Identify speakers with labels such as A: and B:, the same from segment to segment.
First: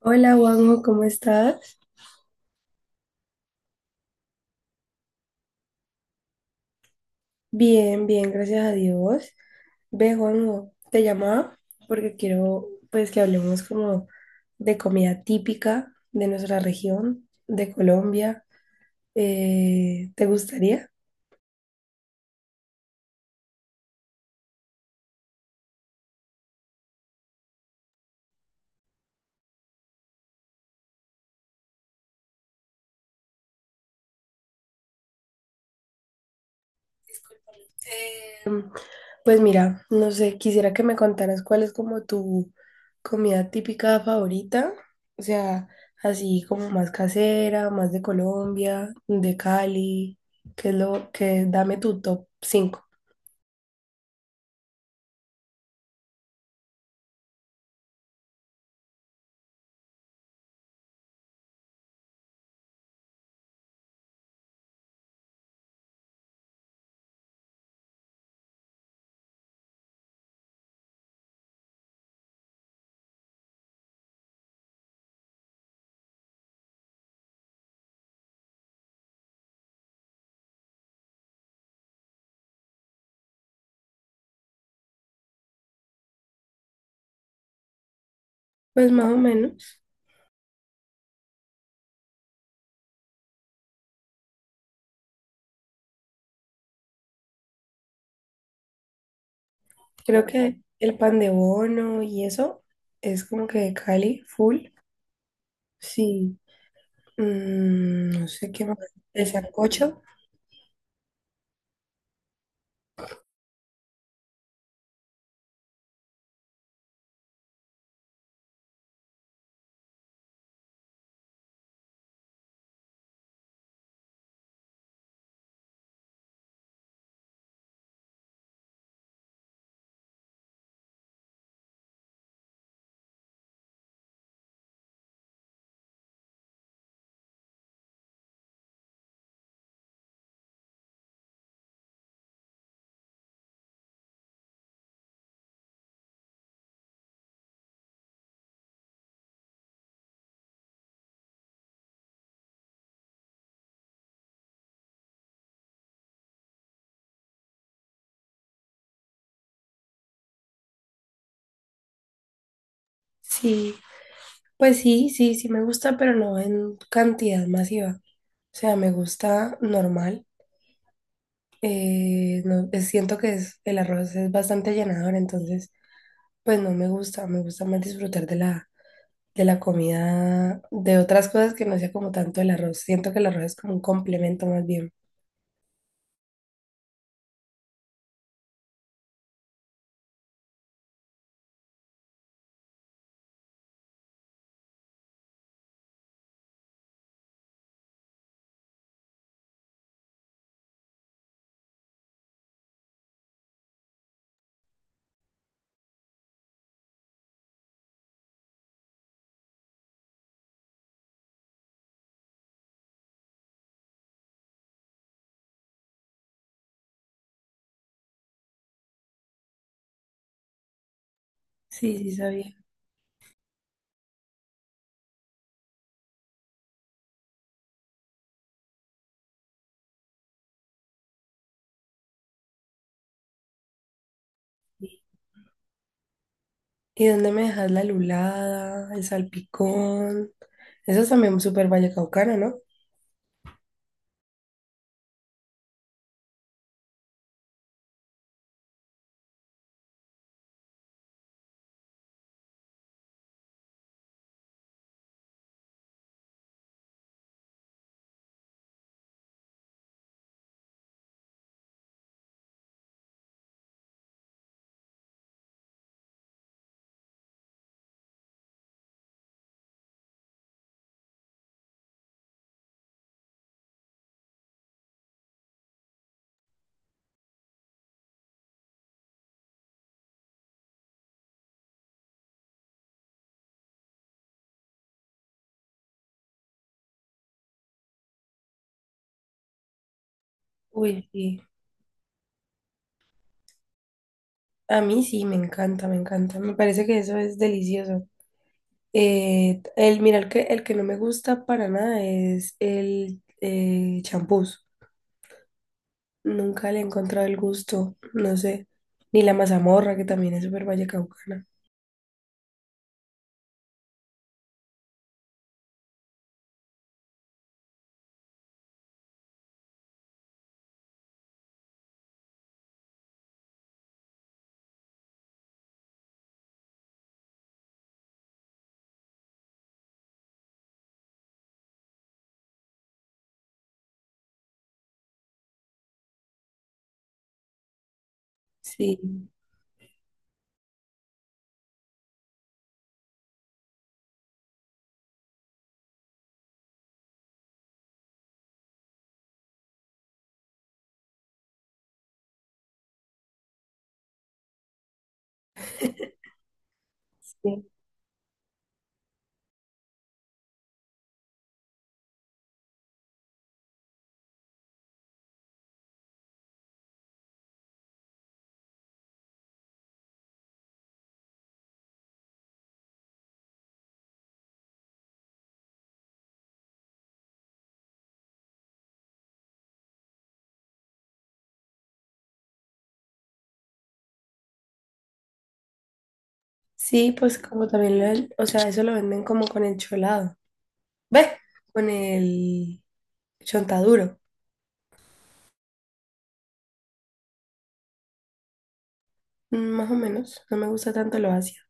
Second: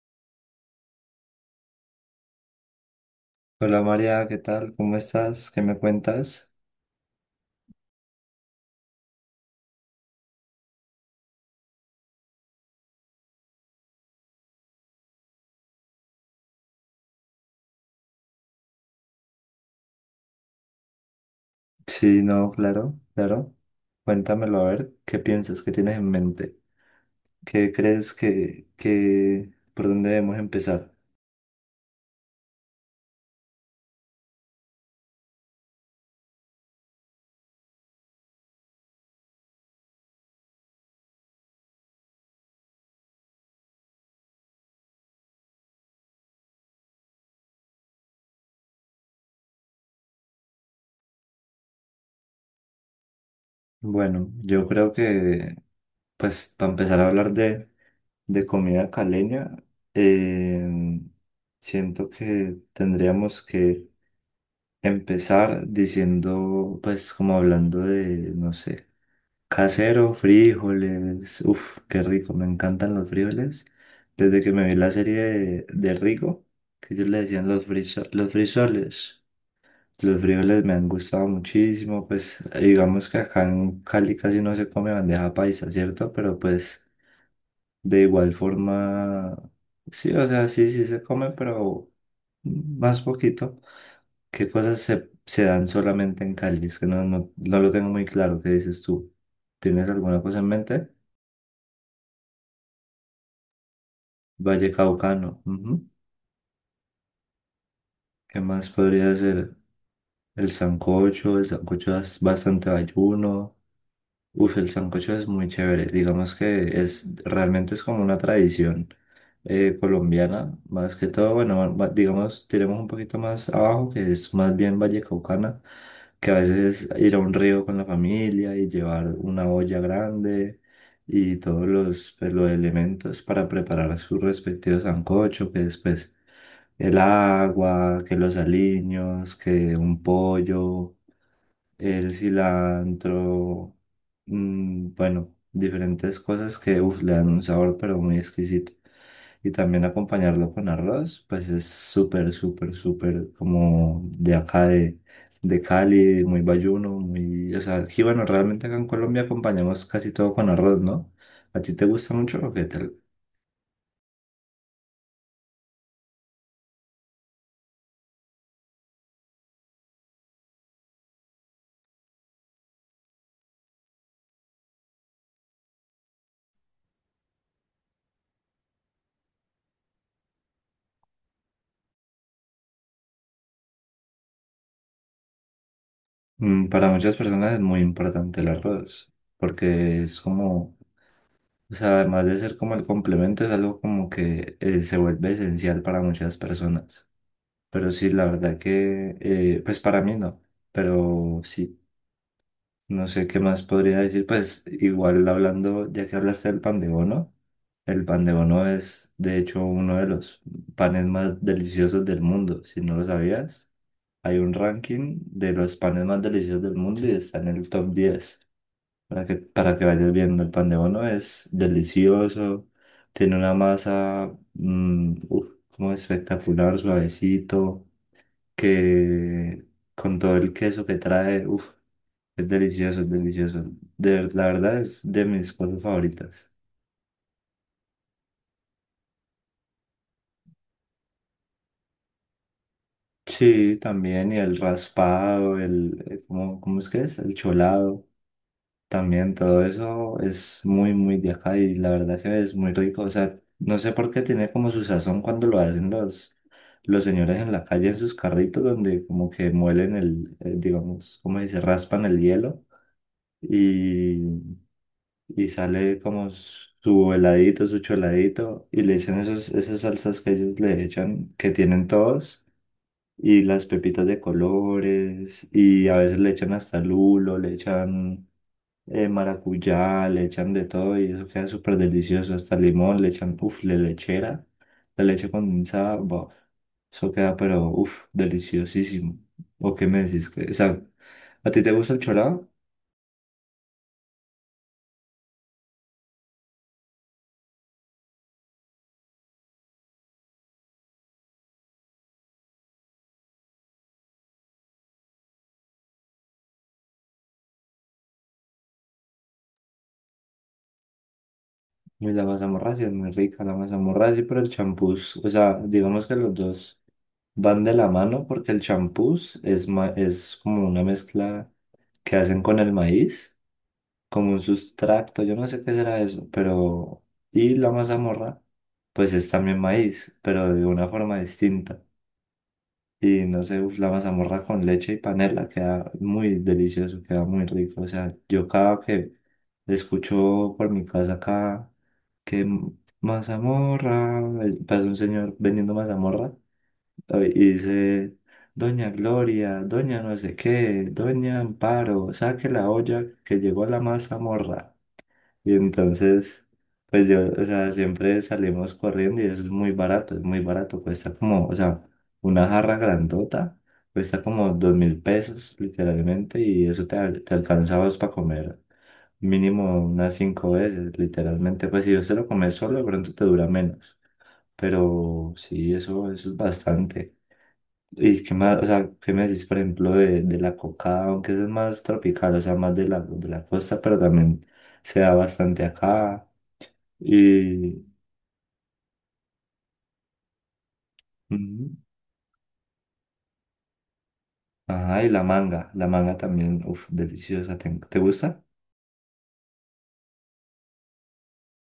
A: Hola, Juanjo, ¿cómo estás?
B: Hola María, ¿qué tal? ¿Cómo estás? ¿Qué me cuentas?
A: Bien, bien, gracias a Dios. Ve, Juanjo, te llamaba porque quiero, pues, que hablemos como de comida típica de nuestra región, de Colombia. ¿te gustaría?
B: Sí, no, claro, claro. Cuéntamelo a ver, ¿qué piensas? ¿Qué tienes en mente? ¿Qué crees que, por dónde debemos empezar?
A: Discúlpame. Pues mira, no sé, quisiera que me contaras cuál es como tu comida típica favorita, o sea, así como más casera, más de Colombia, de Cali, que es lo que dame tu top 5.
B: Bueno, yo creo que, pues, para empezar a hablar de comida caleña, eh, siento que tendríamos que empezar diciendo, pues, como hablando de, no sé. Casero, frijoles. Uf, qué rico, me encantan los frijoles. Desde que me vi la serie de Rigo, que ellos le decían los los frisoles. Los frijoles me han gustado muchísimo, pues digamos que acá en Cali casi no se come bandeja paisa, ¿cierto? Pero pues de igual
A: Pues más o
B: forma,
A: menos,
B: sí, o sea, sí, sí se come, pero más poquito. ¿Qué cosas se dan solamente en Cali? Es que no, no, no lo tengo muy claro, ¿qué dices tú? ¿Tienes alguna
A: creo
B: cosa en
A: que
B: mente?
A: el pan de bono y eso es como que de Cali, full.
B: Valle Caucano. Ujú.
A: Sí, no
B: ¿Qué
A: sé qué
B: más
A: más,
B: podría
A: el
B: ser?
A: sancocho,
B: El sancocho es bastante ayuno. Uf, el sancocho es muy chévere. Digamos que es realmente es como una tradición. Colombiana, más que todo, bueno, digamos, tiremos un poquito más abajo, que es más bien vallecaucana, que a veces es ir a un río con la familia y llevar una olla grande y todos los, pues, los elementos para preparar su respectivo sancocho, que después el agua, que los aliños, que un pollo el cilantro, bueno, diferentes cosas que uf, le dan un sabor pero muy exquisito. Y también acompañarlo con arroz, pues es súper, súper, súper como de acá de Cali, muy bayuno. O sea, aquí, bueno, realmente acá en Colombia acompañamos casi todo con arroz, ¿no? ¿A ti te gusta mucho o qué tal?
A: sí. Pues sí, sí, sí me gusta, pero no en cantidad masiva. O sea, me gusta normal. No, siento que el arroz es bastante llenador, entonces pues no me gusta. Me gusta más disfrutar de de la comida, de otras cosas que no sea como tanto el arroz. Siento que el arroz es como un complemento más bien.
B: Para muchas personas es muy importante el arroz, porque es como O sea, además de ser como el complemento, es algo como que se vuelve esencial para muchas personas. Pero sí, la verdad que, pues para mí no. Pero sí, no sé qué más podría decir. Pues igual hablando, ya que hablaste del pan de bono, el pan de bono es de hecho uno de los panes más deliciosos del mundo. Si no lo sabías, hay un ranking de los panes más deliciosos del mundo y está en el top 10 para que, vayas viendo, el pan de bono es
A: Sí, sí, sabía.
B: delicioso, tiene una masa uf, como espectacular, suavecito, que con todo el queso que trae, uf, es delicioso, es delicioso. La verdad es de mis cosas favoritas.
A: ¿Y dónde me dejas la lulada, el salpicón? Eso es también súper vallecaucano, ¿no?
B: Sí, también, y el raspado, ¿cómo es que es? El cholado. También todo eso es muy, muy de acá y la verdad que es muy rico. O sea, no sé por qué tiene como su sazón cuando lo hacen los señores en la calle en sus carritos donde como que muelen digamos, como dice, raspan el hielo y, y sale como su heladito, su choladito y le echan esos, esas salsas que ellos le echan, que tienen todos. Y las pepitas de colores, y a veces le echan hasta lulo, le echan maracuyá, le echan de todo y eso queda súper delicioso. Hasta limón, le echan, uff, la lechera, la leche condensada, buah, eso queda, pero uff, deliciosísimo. ¿O qué me decís? O sea,
A: Uy, sí.
B: ¿a ti te gusta el chorado?
A: A mí sí, me encanta, me encanta. Me parece que eso es delicioso. El, mira, el que no me gusta para nada es el champús. Nunca le he encontrado el gusto, no sé. Ni la mazamorra, que también es súper vallecaucana.
B: Y la mazamorracia es muy rica, la mazamorracia, pero el champús, o sea, digamos que los dos van de la mano porque el champús es como una mezcla que hacen con el maíz. Como un sustracto, yo no sé qué será eso, pero. Y la mazamorra, pues es también maíz, pero de una forma distinta. Y no sé, uf, la mazamorra con leche y panela queda muy delicioso, queda muy rico. O sea, yo cada
A: Sí.
B: que escucho por mi casa acá que mazamorra, pasa un señor vendiendo mazamorra y dice, Doña Gloria, Doña no sé qué, Doña Amparo, saque la olla que llegó la mazamorra. Y entonces, pues yo, o
A: Sí.
B: sea, siempre salimos corriendo y eso es muy barato, es muy barato. Cuesta como, o sea, una jarra grandota, cuesta como 2.000 pesos literalmente y eso te alcanzabas para comer mínimo unas cinco veces, literalmente. Pues si yo se lo comes solo, de pronto te dura menos. Pero sí, eso es bastante. ¿Y qué más, o sea, qué me decís, por ejemplo, de la coca, aunque eso es más tropical, o sea, más de la costa, pero también se da bastante acá.
A: Sí, pues como
B: Y,
A: también lo, o sea, eso lo venden como con el cholado. Ves.
B: ujú.
A: Con el chontaduro.
B: Ajá, y la manga también, uff, deliciosa. ¿Te gusta?
A: Mm, más o menos. No me gusta tanto lo ácido.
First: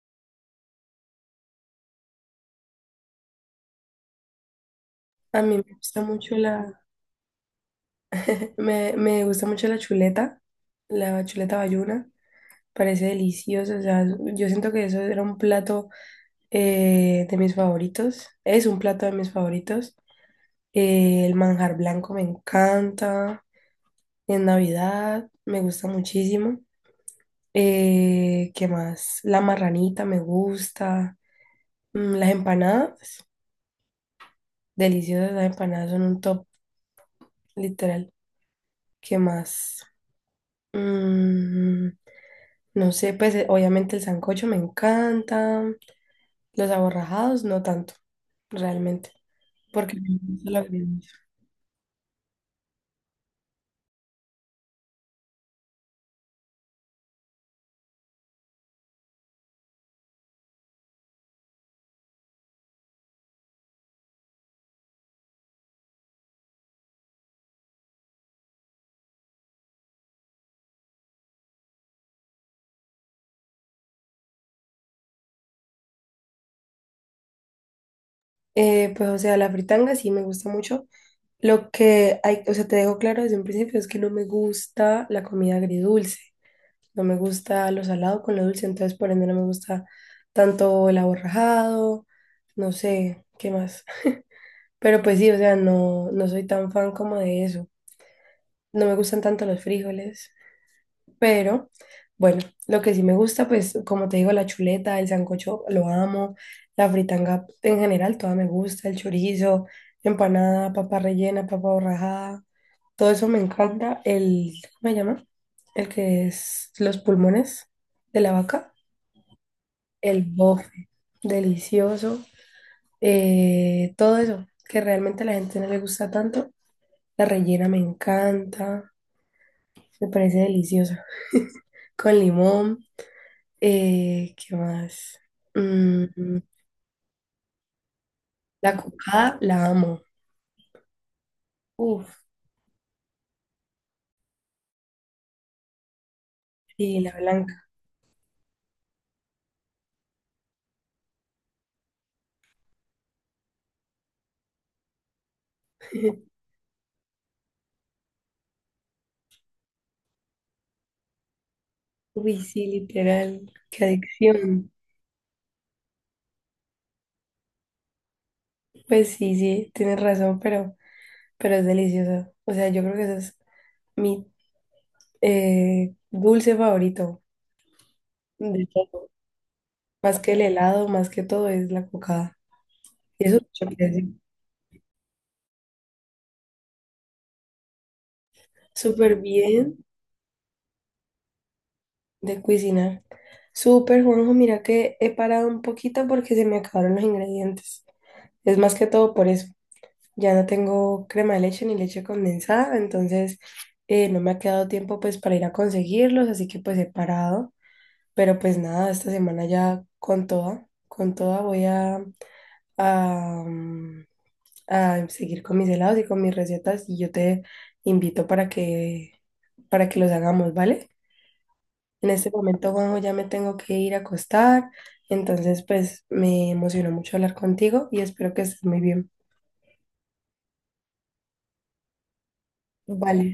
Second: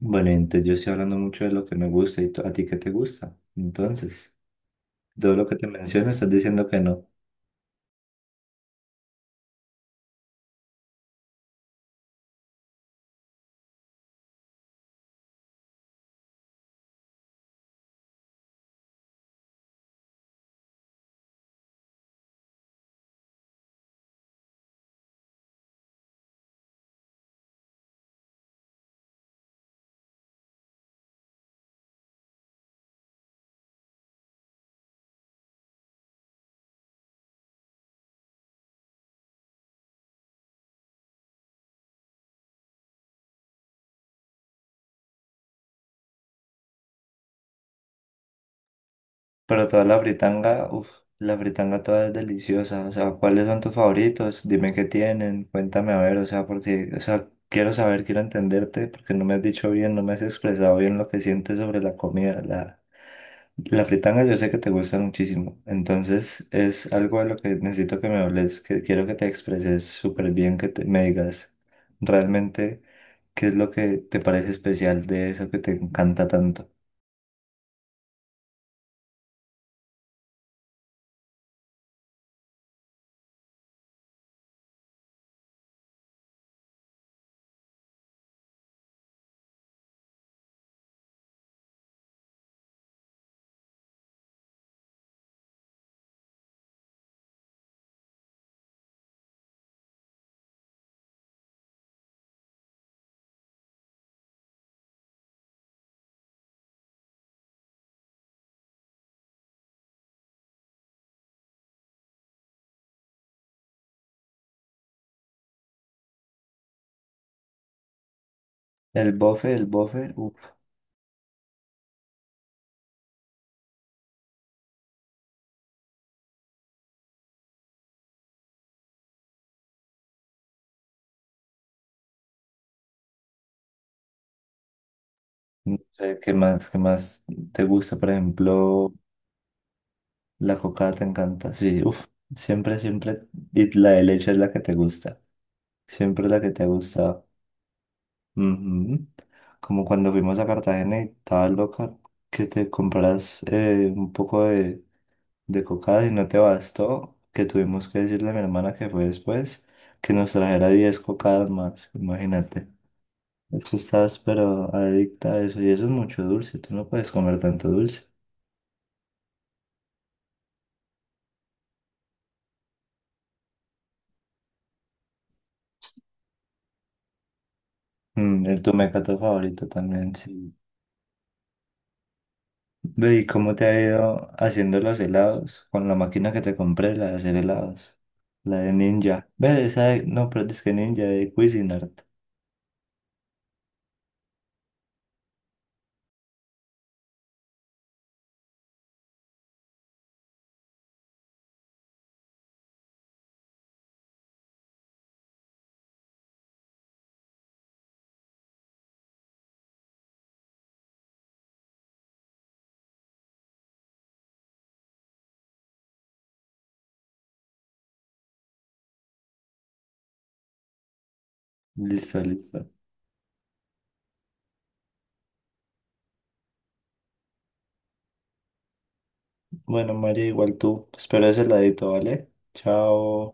B: Bueno, entonces yo estoy hablando mucho de lo que me gusta y a ti qué te gusta. Entonces, todo
A: A
B: lo que
A: mí
B: te
A: me gusta
B: menciono estás
A: mucho
B: diciendo que no.
A: me gusta mucho la chuleta bayuna. Parece delicioso, o sea, yo siento que eso era un plato de mis favoritos, es un plato de mis favoritos. El manjar blanco me encanta, en Navidad me gusta muchísimo. ¿Qué más? La marranita me gusta. Las empanadas, deliciosas las empanadas, son un top, literal. ¿Qué más? Mm, no sé, pues obviamente el sancocho me encanta, los aborrajados no tanto, realmente.
B: Pero toda
A: Porque
B: la
A: me gusta la
B: fritanga, uff,
A: fritanga.
B: la fritanga toda es deliciosa. O sea, ¿cuáles son tus favoritos? Dime qué tienen, cuéntame a ver, o sea, porque, o sea, quiero saber, quiero entenderte, porque no me has dicho bien, no me has expresado bien lo que sientes sobre la comida. La fritanga yo sé que te gusta muchísimo, entonces es algo de lo que necesito que me hables, que quiero que te expreses súper bien, que me digas realmente qué es lo que te parece especial de eso que te encanta tanto.
A: Pues, o sea, la fritanga sí me gusta mucho. Lo que hay, o sea, te dejo claro desde un principio es que no me gusta la comida agridulce. No me gusta lo salado con lo dulce, entonces por ende no me gusta tanto el aborrajado, no sé, qué más. Pero pues sí, o sea, no, no soy tan fan como de eso. No me gustan tanto los frijoles. Pero bueno, lo que sí me gusta, pues como te digo, la chuleta, el sancocho, lo amo, la fritanga en general, toda me gusta, el chorizo, empanada, papa rellena, papa borrajada, todo eso me encanta. El, ¿cómo se llama? El que es los pulmones de la vaca,
B: El bofe, el bofe.
A: el bofe, delicioso, todo eso que realmente a la gente no le gusta tanto. La rellena me encanta, me parece deliciosa, con limón. ¿Qué más?
B: No
A: Mm,
B: sé, ¿qué más te gusta? Por
A: la
B: ejemplo,
A: cocada la amo.
B: la cocada te encanta. Sí, uff,
A: Uf,
B: siempre, siempre. Y la de leche es la que te gusta. Siempre la que te
A: sí, la
B: gusta.
A: blanca.
B: Ujú. Como cuando fuimos a Cartagena y estaba loca, que te compras un poco de cocada y no te bastó, que tuvimos que decirle a mi hermana que fue después, que nos trajera 10 cocadas más.
A: Uy, sí,
B: Imagínate.
A: literal.
B: Es que
A: Qué
B: estás
A: adicción.
B: pero adicta a eso y eso es mucho dulce, tú no puedes comer tanto dulce.
A: Pues sí, sí, tienes razón, pero es delicioso. O sea, yo creo que ese es mi dulce favorito
B: El
A: de
B: tu
A: todo.
B: mecato favorito también,
A: Más
B: sí.
A: que el
B: Mm.
A: helado, más que todo, es la cocada.
B: Ve,
A: Y
B: ¿y
A: eso es
B: cómo
A: mucho
B: te ha
A: que decir.
B: ido haciendo los helados? Con la máquina que te compré, la de hacer helados. La de
A: Súper
B: Ninja. Ve,
A: bien
B: no, pero es que Ninja de Cuisinart.
A: de cocinar. Súper, Juanjo, mira que he parado un poquito porque se me acabaron los ingredientes. Es más que todo por eso. Ya no tengo crema de leche ni leche condensada, entonces no me ha quedado tiempo pues para ir a conseguirlos, así que pues he parado. Pero pues nada, esta semana ya con toda voy a, mm, a seguir con mis helados y con mis recetas y yo te invito para que los hagamos, ¿vale? En
B: Listo,
A: este
B: listo.
A: momento, Juanjo, ya me tengo que ir a acostar, entonces pues me emocionó mucho hablar contigo y espero que estés muy bien.
B: Bueno, María, igual tú. Espero ese heladito, ¿vale?
A: Vale.
B: Chao.